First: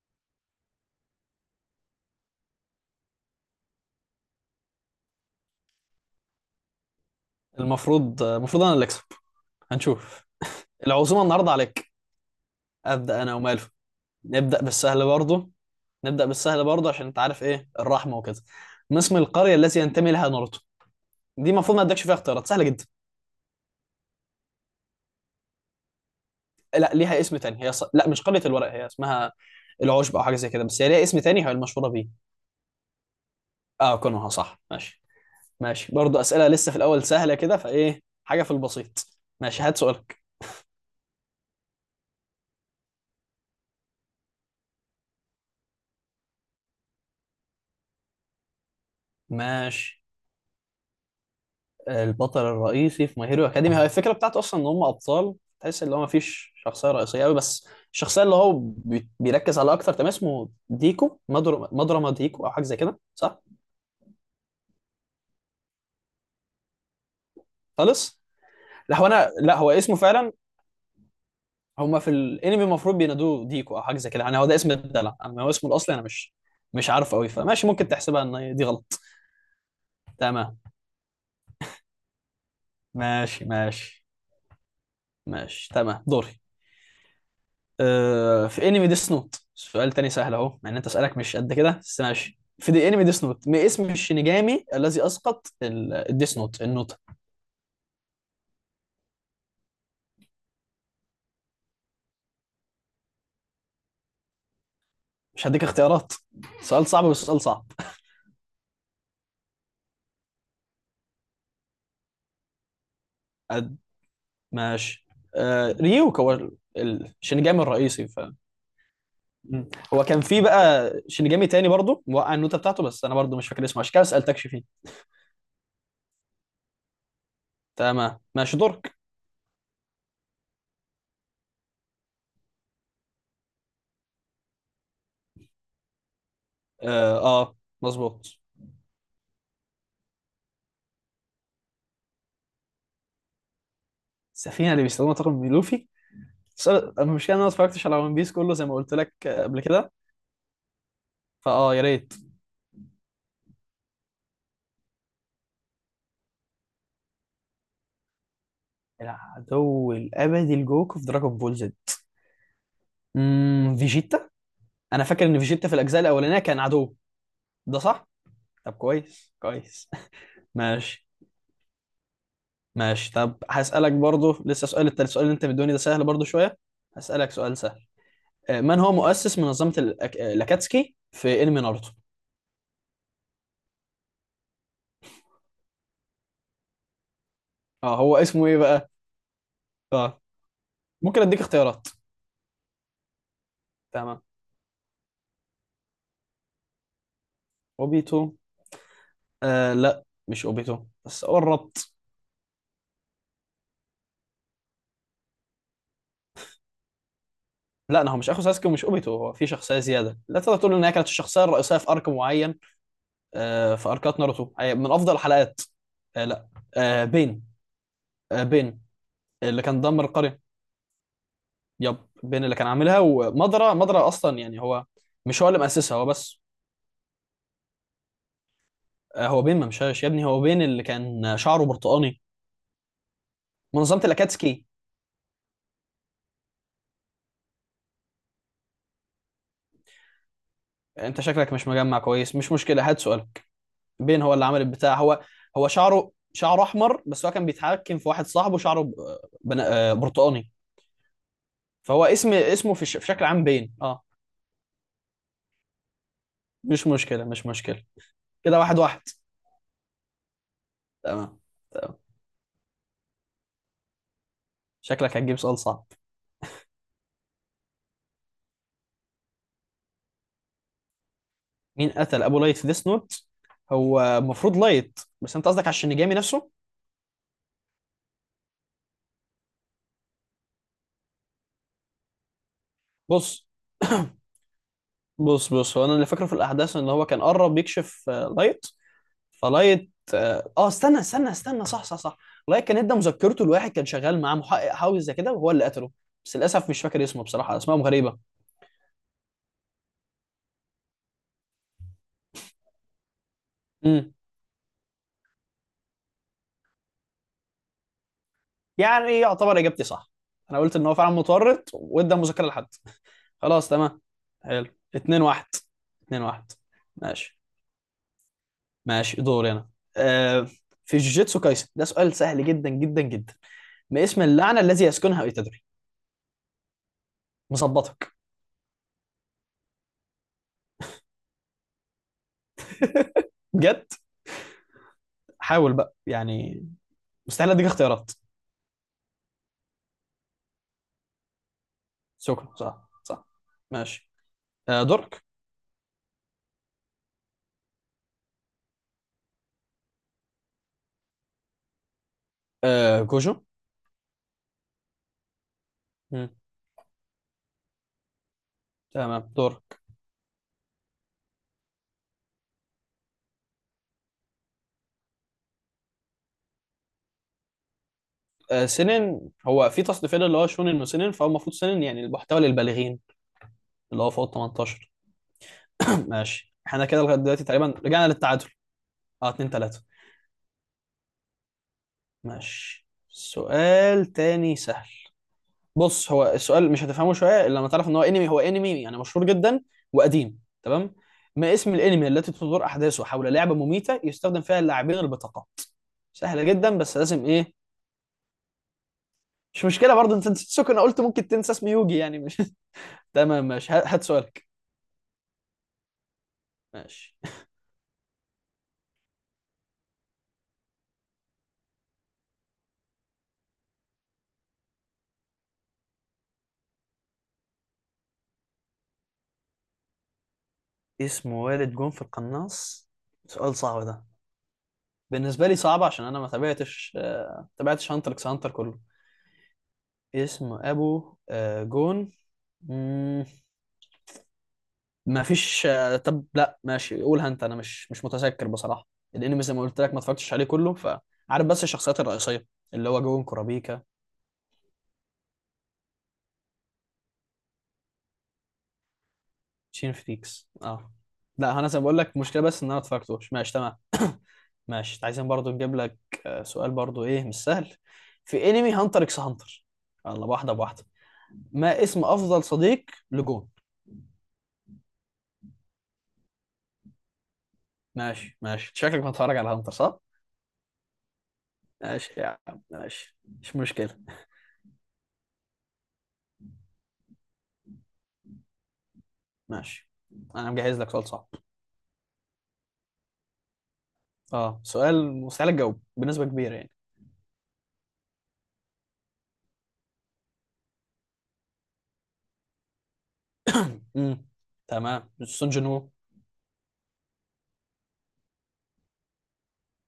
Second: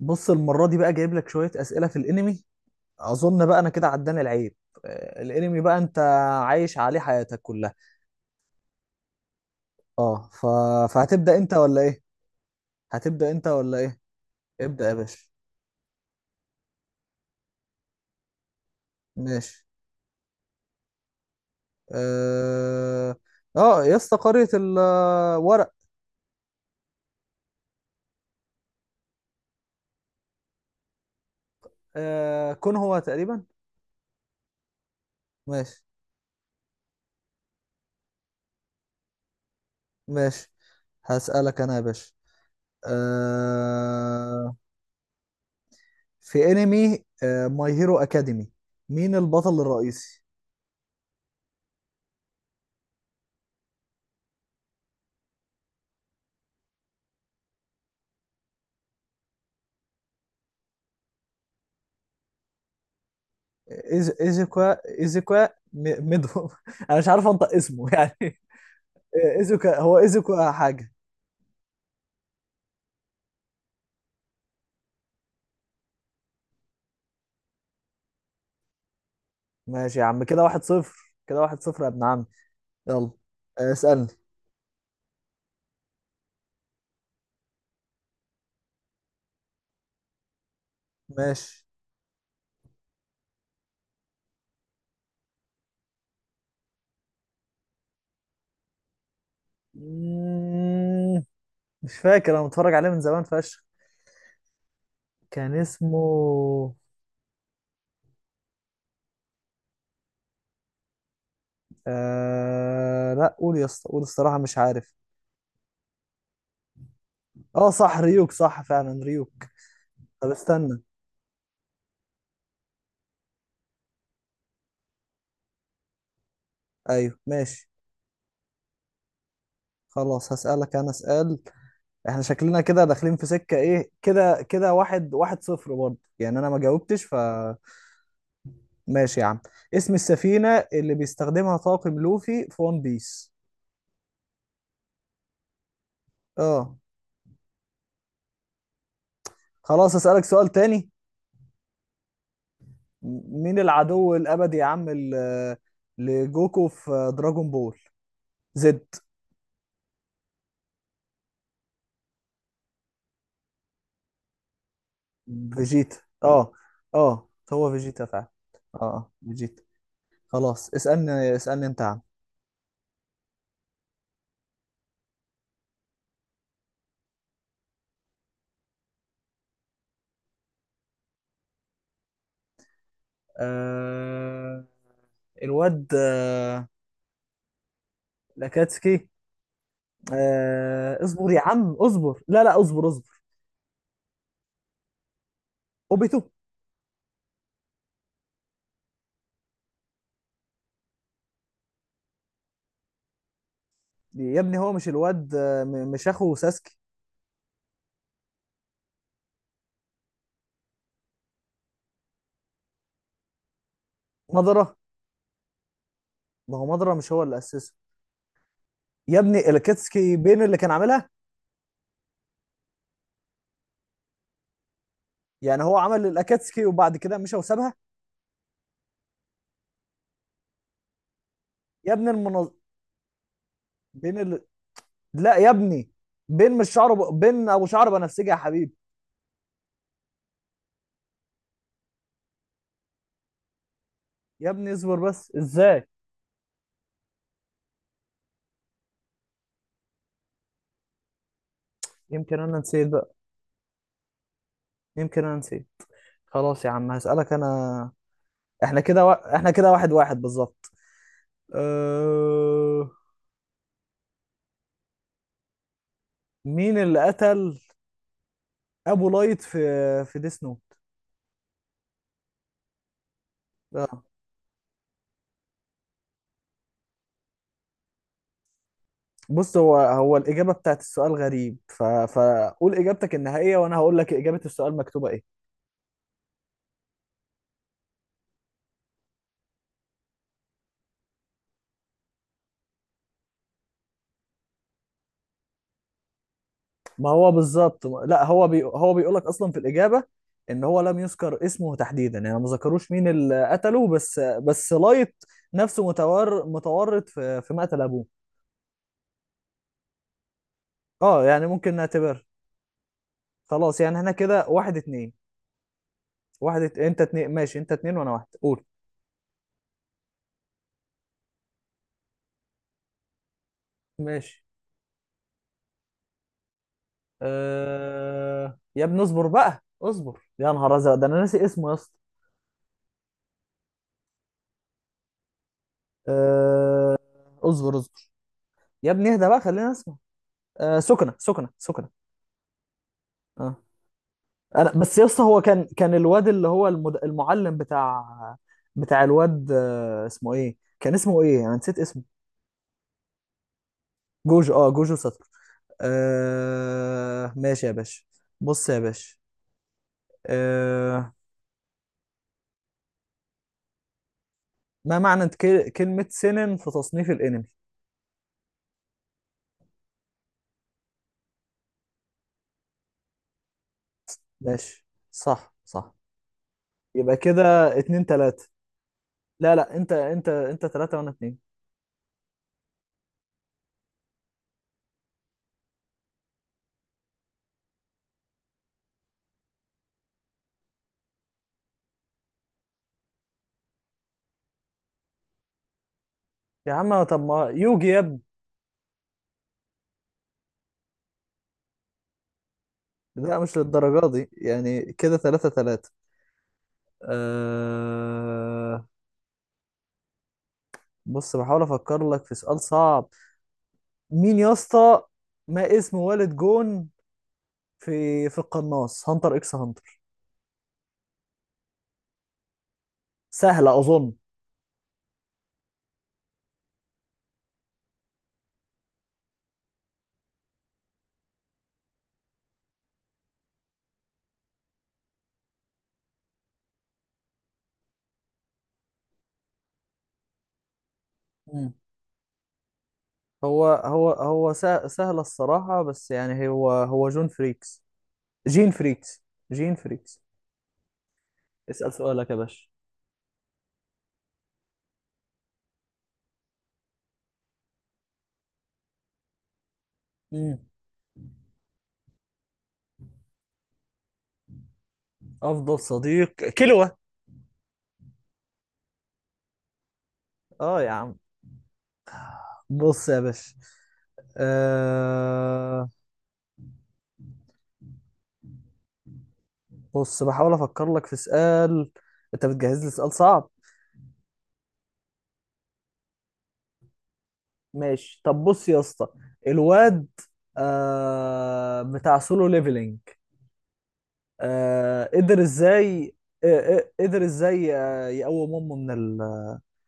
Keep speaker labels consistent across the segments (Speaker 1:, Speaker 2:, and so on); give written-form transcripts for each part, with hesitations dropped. Speaker 1: بص، المرة دي بقى جايب لك شوية أسئلة في الأنمي. أظن بقى أنا كده عداني العيب. الأنمي بقى أنت عايش عليه حياتك كلها.
Speaker 2: المفروض انا اللي اكسب. هنشوف.
Speaker 1: أه ف...
Speaker 2: العزومه
Speaker 1: فهتبدأ
Speaker 2: النهارده
Speaker 1: أنت ولا
Speaker 2: عليك.
Speaker 1: إيه؟
Speaker 2: ابدا
Speaker 1: هتبدأ
Speaker 2: انا
Speaker 1: أنت
Speaker 2: وماله.
Speaker 1: ولا إيه؟
Speaker 2: نبدا
Speaker 1: ابدأ يا
Speaker 2: بالسهل
Speaker 1: باشا.
Speaker 2: برضه نبدا بالسهل برضه عشان انت عارف ايه الرحمه وكده. ما اسم القريه
Speaker 1: ماشي.
Speaker 2: التي ينتمي لها ناروتو؟ دي المفروض ما ادكش فيها اختيارات، سهله جدا.
Speaker 1: أه أه يا اسطى، قرية الورق.
Speaker 2: لا، ليها اسم تاني، هي لا، مش قريه الورق، هي اسمها العشب او حاجه زي كده، بس هي ليها اسم تاني هي المشهوره بيه.
Speaker 1: كون هو تقريبا.
Speaker 2: اه، كونوها صح، ماشي.
Speaker 1: ماشي.
Speaker 2: ماشي برضه، اسئله لسه في الاول سهله كده، فايه حاجه في البسيط؟ ماشي، هات سؤالك.
Speaker 1: ماشي، هسألك أنا يا باشا. أه... في أنمي ماي هيرو أكاديمي، مين البطل
Speaker 2: ماشي،
Speaker 1: الرئيسي؟
Speaker 2: البطل الرئيسي في ماي هيرو اكاديمي، هي الفكره بتاعته اصلا ان هم ابطال، تحس ان هو ما فيش شخصيه رئيسيه قوي، بس الشخصيه اللي هو بيركز عليها اكتر، تمام؟ اسمه ديكو مدرما ديكو او حاجه زي كده، صح؟
Speaker 1: ايزوكا، ايزوكا. ميدو. انا مش عارف انطق اسمه
Speaker 2: خالص.
Speaker 1: يعني.
Speaker 2: لا، هو
Speaker 1: ايزوكا،
Speaker 2: اسمه
Speaker 1: هو
Speaker 2: فعلا.
Speaker 1: ايزوكا حاجة.
Speaker 2: هم في الانمي المفروض بينادوه ديكو او حاجه زي كده، يعني هو ده اسم الدلع، اما هو اسمه الاصلي انا مش عارف قوي، فماشي، ممكن تحسبها ان دي غلط.
Speaker 1: ماشي يا عم، كده
Speaker 2: تمام.
Speaker 1: واحد صفر، كده واحد صفر يا ابن عم. يلا.
Speaker 2: ماشي ماشي
Speaker 1: اسألني.
Speaker 2: ماشي، تمام، دوري. في انمي ديس نوت، سؤال تاني سهل اهو، مع ان انت اسالك مش قد
Speaker 1: ماشي.
Speaker 2: كده، بس ماشي. في دي انمي ديس نوت، ما اسم الشينيجامي الذي اسقط الديس نوت النوتة؟
Speaker 1: مم، مش فاكر، انا متفرج عليه من زمان فشخ.
Speaker 2: مش
Speaker 1: كان
Speaker 2: هديك اختيارات،
Speaker 1: اسمه...
Speaker 2: سؤال صعب، بس سؤال صعب.
Speaker 1: لا قول يا
Speaker 2: قد
Speaker 1: اسطى، قول، الصراحة مش عارف.
Speaker 2: ماشي. ريوك هو الشينيجامي
Speaker 1: اه صح،
Speaker 2: الرئيسي، ف...
Speaker 1: ريوك، صح فعلا ريوك.
Speaker 2: مم. هو كان
Speaker 1: طب
Speaker 2: في
Speaker 1: استنى.
Speaker 2: بقى شينيجامي تاني برضو موقع النوتة بتاعته، بس انا برضو مش فاكر اسمه، عشان كده ما سالتكش فيه.
Speaker 1: ايوه ماشي.
Speaker 2: تمام، ماشي، دورك.
Speaker 1: خلاص، هسألك انا سؤال. احنا شكلنا كده داخلين في سكة ايه، كده كده واحد واحد صفر برضه، يعني انا ما جاوبتش،
Speaker 2: اه, آه
Speaker 1: فماشي.
Speaker 2: مظبوط.
Speaker 1: يا عم، اسم السفينة اللي بيستخدمها طاقم لوفي في ون بيس؟
Speaker 2: السفينة اللي بيستخدمها طاقم لوفي، بس
Speaker 1: اه.
Speaker 2: انا المشكله إن انا ما اتفرجتش على ون بيس كله زي ما قلت لك قبل كده.
Speaker 1: خلاص، اسألك سؤال تاني.
Speaker 2: فاه، يا ريت.
Speaker 1: مين العدو الابدي يا عم لجوكو في دراجون بول زد؟
Speaker 2: العدو الابدي لجوكو في دراجون بول زد، فيجيتا، انا فاكر ان فيجيتا في
Speaker 1: فيجيتا.
Speaker 2: الاجزاء الاولانيه
Speaker 1: اه
Speaker 2: كان عدو.
Speaker 1: اه هو
Speaker 2: ده
Speaker 1: فيجيتا
Speaker 2: صح.
Speaker 1: فعلا.
Speaker 2: طب
Speaker 1: اه،
Speaker 2: كويس
Speaker 1: فيجيتا.
Speaker 2: كويس.
Speaker 1: خلاص،
Speaker 2: ماشي
Speaker 1: اسألني، اسألني انت يا عم.
Speaker 2: ماشي. طب هسالك برضو لسه سؤال التالت، السؤال اللي انت مدوني ده سهل برضو شويه. هسالك سؤال سهل. من هو مؤسس منظمه الأك... آه، الاكاتسكي في انمي ناروتو؟
Speaker 1: آه... الواد
Speaker 2: اه هو اسمه ايه بقى؟
Speaker 1: لاكاتسكي.
Speaker 2: اه ممكن
Speaker 1: اصبر يا
Speaker 2: اديك
Speaker 1: عم،
Speaker 2: اختيارات،
Speaker 1: اصبر، لا لا، اصبر، اصبر.
Speaker 2: تمام.
Speaker 1: اوبيتو.
Speaker 2: اوبيتو؟ لا، مش اوبيتو، بس قرب.
Speaker 1: يا ابني، هو مش الواد، مش اخو ساسكي.
Speaker 2: لا، هو مش اخو ساسكي ومش اوبيتو، هو في شخصيه زياده لا تقدر تقول ان هي كانت الشخصيه الرئيسيه في ارك معين. في اركات ناروتو،
Speaker 1: مضرة.
Speaker 2: من افضل الحلقات. لا.
Speaker 1: ما هو مضرة،
Speaker 2: آه،
Speaker 1: مش هو اللي
Speaker 2: بين
Speaker 1: اسسه؟
Speaker 2: بين
Speaker 1: يا ابني،
Speaker 2: اللي كان دمر
Speaker 1: الاكاتسكي
Speaker 2: القريه.
Speaker 1: بين اللي كان عاملها.
Speaker 2: يب. بين اللي كان عاملها، ومضرة، مضرة اصلا يعني هو مش هو اللي
Speaker 1: يعني هو
Speaker 2: مؤسسها،
Speaker 1: عمل
Speaker 2: هو بس.
Speaker 1: الاكاتسكي وبعد كده مشى وسابها؟
Speaker 2: هو بين ما مشاش يا ابني، هو بين اللي كان شعره
Speaker 1: يا ابني
Speaker 2: برتقاني.
Speaker 1: المنظ...
Speaker 2: منظمه
Speaker 1: بين ال...
Speaker 2: الاكاتسكي.
Speaker 1: لا يا ابني، بين مش شعره ب... بين ابو شعر بنفسجي يا حبيبي.
Speaker 2: انت شكلك مش مجمع كويس، مش مشكله، هات سؤالك. بين هو اللي
Speaker 1: يا
Speaker 2: عمل
Speaker 1: ابني
Speaker 2: البتاع،
Speaker 1: اصبر
Speaker 2: هو.
Speaker 1: بس،
Speaker 2: هو
Speaker 1: ازاي!
Speaker 2: شعره احمر، بس هو كان بيتحكم في واحد صاحبه شعره برتقاني. فهو
Speaker 1: يمكن انا
Speaker 2: اسمه
Speaker 1: نسيت
Speaker 2: في
Speaker 1: بقى،
Speaker 2: شكل عام بين اه
Speaker 1: يمكن انا نسيت. خلاص يا
Speaker 2: مش
Speaker 1: عم،
Speaker 2: مشكلة
Speaker 1: هسألك
Speaker 2: مش مشكلة.
Speaker 1: انا.
Speaker 2: كده واحد واحد
Speaker 1: احنا كده واحد واحد بالظبط.
Speaker 2: تمام. تمام.
Speaker 1: أه...
Speaker 2: شكلك هتجيب سؤال صعب.
Speaker 1: مين اللي قتل ابو لايت في ديس نوت؟
Speaker 2: مين قتل أبو لايت في ديس نوت؟
Speaker 1: اه.
Speaker 2: هو المفروض لايت، بس أنت قصدك على الشينيجامي نفسه.
Speaker 1: بص، هو الاجابه بتاعت السؤال غريب، فقول اجابتك
Speaker 2: بص.
Speaker 1: النهائيه وانا هقول لك اجابه السؤال مكتوبه ايه.
Speaker 2: بص هو أنا اللي فاكره في الأحداث، إن هو كان قرب يكشف لايت، فلايت استنى استنى استنى، صح صح صح. لايت كان ادى مذكرته لواحد كان شغال معاه محقق حاوي زي كده، وهو اللي قتله، بس للأسف مش فاكر
Speaker 1: ما
Speaker 2: اسمه،
Speaker 1: هو
Speaker 2: بصراحة أسمائهم
Speaker 1: بالظبط،
Speaker 2: غريبة.
Speaker 1: لا هو هو بيقول لك اصلا في الاجابه ان هو لم يذكر اسمه تحديدا، يعني ما ذكروش مين اللي قتله،
Speaker 2: مم.
Speaker 1: بس لايت نفسه متورط في مقتل ابوه.
Speaker 2: يعني يعتبر اجابتي صح؟ انا قلت ان هو فعلا
Speaker 1: اه، يعني
Speaker 2: متورط
Speaker 1: ممكن
Speaker 2: وادى
Speaker 1: نعتبر.
Speaker 2: مذاكره لحد. خلاص،
Speaker 1: خلاص يعني
Speaker 2: تمام،
Speaker 1: احنا كده
Speaker 2: حلو.
Speaker 1: واحد اتنين.
Speaker 2: 2-1. 2-1.
Speaker 1: انت اتنين،
Speaker 2: ماشي
Speaker 1: ماشي، انت اتنين وانا واحد، قول.
Speaker 2: ماشي، دوري انا. آه في جوجيتسو كايسن ده سؤال سهل جدا جدا جدا، ما اسم
Speaker 1: ماشي.
Speaker 2: اللعنه الذي يسكنها ايتادوري؟ مظبطك
Speaker 1: يا ابني اصبر بقى، اصبر، يا نهار ازرق، ده انا ناسي اسمه يا اسطى.
Speaker 2: بجد، حاول بقى يعني،
Speaker 1: أه...
Speaker 2: مستحيل اديك
Speaker 1: اصبر، اصبر.
Speaker 2: اختيارات.
Speaker 1: يا ابني اهدى بقى، خلينا اسمه... سكنة، سكنة، سكنة.
Speaker 2: شكرا، صح صح.
Speaker 1: أه.
Speaker 2: ماشي.
Speaker 1: انا بس يا اسطى،
Speaker 2: دورك.
Speaker 1: هو كان الواد اللي هو المعلم بتاع الواد، اسمه ايه، كان اسمه ايه، انا نسيت اسمه.
Speaker 2: كوجو.
Speaker 1: جوجو، اه جوجو سطر.
Speaker 2: مم.
Speaker 1: ماشي يا باشا. بص يا باشا،
Speaker 2: تمام، دورك.
Speaker 1: أه... ما معنى كلمة سنن في تصنيف الانمي؟
Speaker 2: سنن هو في تصنيفين، اللي هو شونن وسنن، فهو المفروض سنن يعني المحتوى للبالغين، اللي هو فوق ال
Speaker 1: ماشي.
Speaker 2: 18.
Speaker 1: صح، صح.
Speaker 2: ماشي، احنا كده لغايه
Speaker 1: يبقى كده
Speaker 2: دلوقتي تقريبا
Speaker 1: اتنين
Speaker 2: رجعنا للتعادل.
Speaker 1: تلاتة.
Speaker 2: اه 2
Speaker 1: لا لا،
Speaker 2: 3
Speaker 1: انت انت تلاتة وانا اتنين.
Speaker 2: ماشي، سؤال تاني سهل، بص هو السؤال مش هتفهمه شويه الا لما تعرف ان هو انمي يعني مشهور جدا وقديم، تمام. ما اسم الانمي التي تدور احداثه حول لعبه مميته يستخدم فيها اللاعبين البطاقه؟ سهله جدا،
Speaker 1: يا
Speaker 2: بس
Speaker 1: عم طب
Speaker 2: لازم
Speaker 1: ما
Speaker 2: ايه.
Speaker 1: يوجي يا ابني!
Speaker 2: مش مشكله برضه، انت نسيت سوكو، انا قلت ممكن تنسى اسم يوجي يعني، مش...
Speaker 1: لا
Speaker 2: تمام،
Speaker 1: مش
Speaker 2: ماشي، هات
Speaker 1: للدرجة دي
Speaker 2: سؤالك.
Speaker 1: يعني، كده تلاتة تلاتة.
Speaker 2: ماشي.
Speaker 1: أه... بص بحاول افكر لك في سؤال صعب. مين يا اسطى، ما اسم والد جون في القناص، هانتر اكس هانتر؟
Speaker 2: اسم والد جون في القناص. سؤال
Speaker 1: سهلة
Speaker 2: صعب ده.
Speaker 1: اظن.
Speaker 2: بالنسبه لي صعب عشان انا ما تابعتش هانتر اكس هانتر كله. اسم ابو جون. مم، ما فيش. طب لا، ماشي، قولها انت، انا مش متذكر بصراحه. الانمي زي ما قلت لك ما اتفرجتش عليه كله، فعارف بس
Speaker 1: مم.
Speaker 2: الشخصيات الرئيسيه اللي هو جون كورابيكا.
Speaker 1: سهلة الصراحة، بس يعني هو جون فريكس، جين فريكس، جين
Speaker 2: شين
Speaker 1: فريكس.
Speaker 2: فريكس، اه. لا، انا زي ما
Speaker 1: اسأل
Speaker 2: بقول لك
Speaker 1: سؤالك يا
Speaker 2: المشكله بس ان
Speaker 1: باشا.
Speaker 2: انا ما اتفرجتوش، ماشي، تمام. ماشي، عايزين برضو نجيب لك سؤال برضو ايه مش سهل. في انمي هانتر اكس هانتر، يلا، واحده
Speaker 1: مم.
Speaker 2: بواحده. ما اسم افضل صديق لجون؟
Speaker 1: افضل صديق، كلوة.
Speaker 2: ماشي ماشي، شكلك بتتفرج على هانتر، صح؟
Speaker 1: اه يا عم.
Speaker 2: ماشي يا عم،
Speaker 1: بص
Speaker 2: ماشي،
Speaker 1: يا باشا،
Speaker 2: مش مشكلة.
Speaker 1: أه...
Speaker 2: ماشي،
Speaker 1: بص
Speaker 2: أنا
Speaker 1: بحاول
Speaker 2: مجهز لك
Speaker 1: افكر لك
Speaker 2: سؤال
Speaker 1: في
Speaker 2: صعب.
Speaker 1: سؤال. انت بتجهز لي سؤال صعب.
Speaker 2: سؤال مستحيل أجاوب بنسبة كبيرة يعني.
Speaker 1: ماشي طب بص يا اسطى، الواد بتاع سولو ليفلينج،
Speaker 2: امم تمام،
Speaker 1: قدر
Speaker 2: سون جين وو،
Speaker 1: ازاي... أه... أه، قدر ازاي يقوم امه من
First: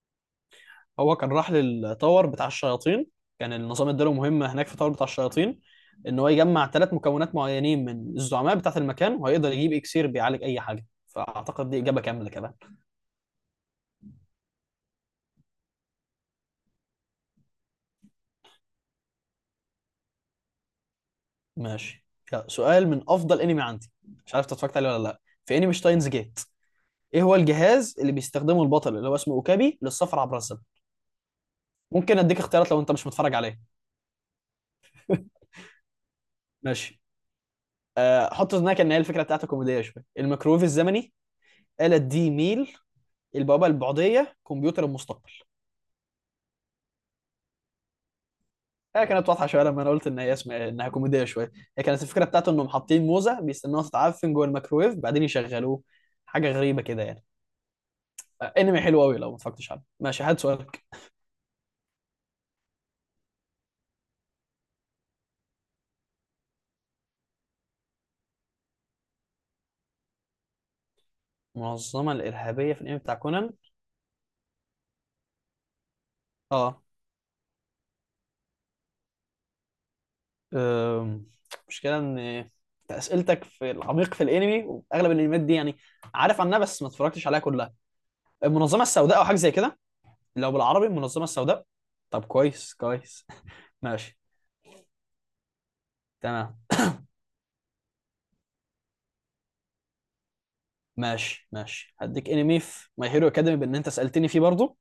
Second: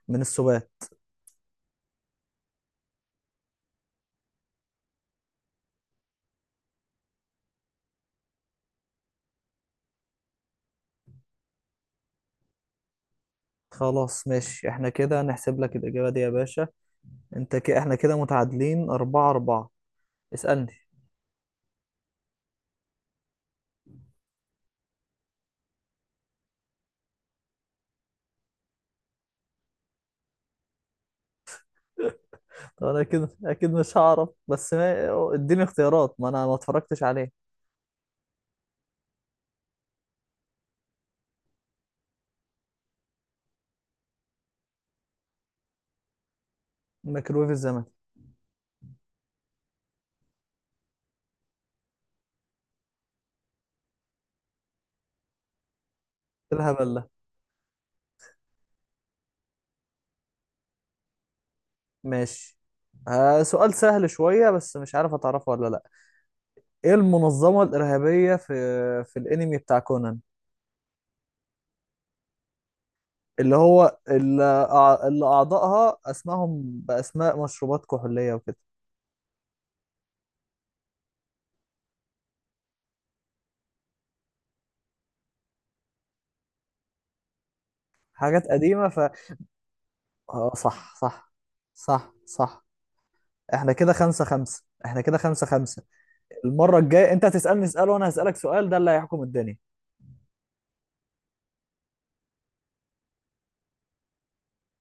Speaker 1: من السبات؟
Speaker 2: هو كان راح للتاور بتاع الشياطين، كان النظام اداله مهمة هناك في التاور بتاع الشياطين، إن هو يجمع 3 مكونات معينين من الزعماء بتاعة المكان، وهيقدر يجيب إكسير بيعالج أي حاجة، فأعتقد دي إجابة كاملة كمان.
Speaker 1: خلاص ماشي، احنا كده نحسب لك الاجابة دي يا باشا. احنا كده متعادلين اربعة اربعة. اسألني.
Speaker 2: ماشي، يلا، سؤال من أفضل أنمي عندي، مش عارف أنت اتفرجت عليه ولا لأ. في أنمي شتاينز جيت، ايه هو الجهاز اللي بيستخدمه البطل اللي هو اسمه اوكابي للسفر عبر الزمن؟ ممكن اديك اختيارات لو انت
Speaker 1: انا
Speaker 2: مش
Speaker 1: اكيد،
Speaker 2: متفرج عليه.
Speaker 1: اكيد مش هعرف، بس ما اديني اختيارات، ما انا ما اتفرجتش
Speaker 2: ماشي.
Speaker 1: عليه.
Speaker 2: حط في ذهنك ان هي الفكره بتاعتها كوميديه شويه. الميكرويف الزمني. آلة دي ميل. البوابه البعديه. كمبيوتر المستقبل.
Speaker 1: ميكرويف الزمن.
Speaker 2: هي كانت واضحه شويه لما انا قلت ان هي اسمها انها كوميديه شويه، هي كانت الفكره بتاعته انهم حاطين موزه بيستنوها تتعفن جوه الميكرويف بعدين يشغلوه، حاجه
Speaker 1: إيه
Speaker 2: غريبه
Speaker 1: الهبل
Speaker 2: كده
Speaker 1: ده!
Speaker 2: يعني. انمي حلو قوي لو ما اتفرجتش عليه. ماشي، هات سؤالك.
Speaker 1: ماشي. آه سؤال سهل شوية، بس مش عارف هتعرفه ولا لا. ايه المنظمة الإرهابية في الانمي بتاع كونان،
Speaker 2: منظمه الارهابيه في الانمي بتاع كونان.
Speaker 1: اللي هو اللي, أع- اللي اعضائها اسمائهم
Speaker 2: اه
Speaker 1: باسماء مشروبات كحولية وكده؟
Speaker 2: أم، مشكلة ان انت اسئلتك في العميق في الانمي، واغلب الانميات دي يعني عارف عنها بس ما اتفرجتش عليها كلها.
Speaker 1: حاجات
Speaker 2: المنظمة
Speaker 1: قديمة ف...
Speaker 2: السوداء او حاجة زي كده. لو
Speaker 1: آه
Speaker 2: بالعربي،
Speaker 1: صح،
Speaker 2: المنظمة
Speaker 1: صح،
Speaker 2: السوداء.
Speaker 1: صح،
Speaker 2: طب
Speaker 1: صح.
Speaker 2: كويس كويس.
Speaker 1: احنا كده
Speaker 2: ماشي،
Speaker 1: خمسة خمسة، احنا كده خمسة خمسة.
Speaker 2: تمام،
Speaker 1: المرة الجاية انت هتسألني سؤال وانا هسألك سؤال، ده اللي هيحكم الدنيا.
Speaker 2: ماشي ماشي. هديك انمي في ماي هيرو اكاديمي بان انت سألتني فيه برضو،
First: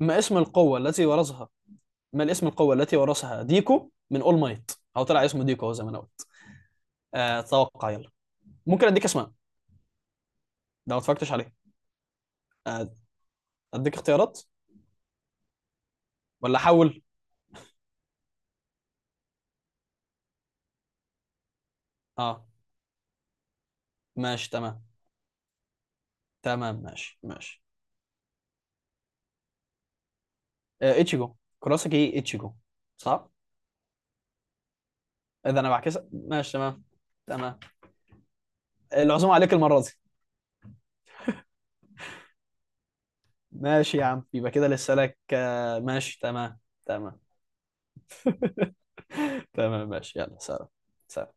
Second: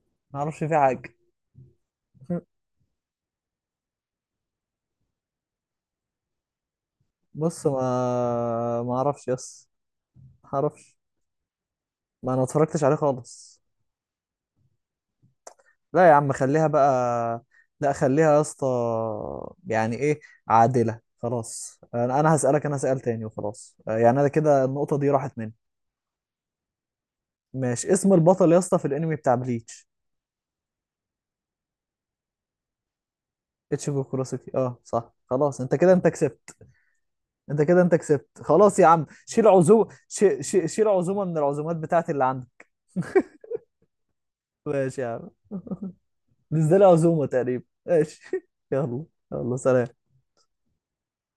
Speaker 2: ما اسم
Speaker 1: ما اعرفش فيه
Speaker 2: القوة التي
Speaker 1: حاجه.
Speaker 2: ورثها ما الاسم القوة التي ورثها ديكو من اول مايت، او طلع اسمه ديكو هو زي ما انا قلت.
Speaker 1: بص،
Speaker 2: اتوقع، يلا.
Speaker 1: ما
Speaker 2: ممكن
Speaker 1: ما
Speaker 2: اديك اسماء
Speaker 1: اعرفش
Speaker 2: لو
Speaker 1: يس، ما اعرفش،
Speaker 2: ما اتفرجتش عليه.
Speaker 1: ما انا اتفرجتش
Speaker 2: آه،
Speaker 1: عليه خالص.
Speaker 2: اديك اختيارات
Speaker 1: لا يا عم
Speaker 2: ولا
Speaker 1: خليها
Speaker 2: احول.
Speaker 1: بقى. لا خليها يا اسطى. يعني ايه عادله، خلاص انا،
Speaker 2: اه
Speaker 1: هسالك انا سؤال تاني وخلاص، يعني انا
Speaker 2: ماشي،
Speaker 1: كده
Speaker 2: تمام.
Speaker 1: النقطه دي راحت مني.
Speaker 2: تمام ماشي ماشي.
Speaker 1: ماشي، اسم البطل يا اسطى في الانمي بتاع بليتش؟
Speaker 2: اتشيجو، كراسكي اتشيجو، صح.
Speaker 1: اتشيجو كوروسوكي، اه صح،
Speaker 2: اذا
Speaker 1: خلاص
Speaker 2: انا
Speaker 1: انت كده
Speaker 2: بعكس،
Speaker 1: انت
Speaker 2: ماشي،
Speaker 1: كسبت.
Speaker 2: تمام. تمام.
Speaker 1: انت كده انت كسبت، خلاص يا عم
Speaker 2: العزومه
Speaker 1: شيل
Speaker 2: عليك المره
Speaker 1: عزومه،
Speaker 2: دي.
Speaker 1: شيل عزومه من العزومات بتاعتي اللي عندك.
Speaker 2: ماشي يا عم، يبقى كده لسه
Speaker 1: ماشي يا
Speaker 2: لك
Speaker 1: عم.
Speaker 2: ماشي،
Speaker 1: دي
Speaker 2: تمام.
Speaker 1: ازاي
Speaker 2: تمام.
Speaker 1: العزومة تقريبا، ماشي. يلا. يلا
Speaker 2: تمام،
Speaker 1: سلام.
Speaker 2: ماشي، يلا سلام. سلام.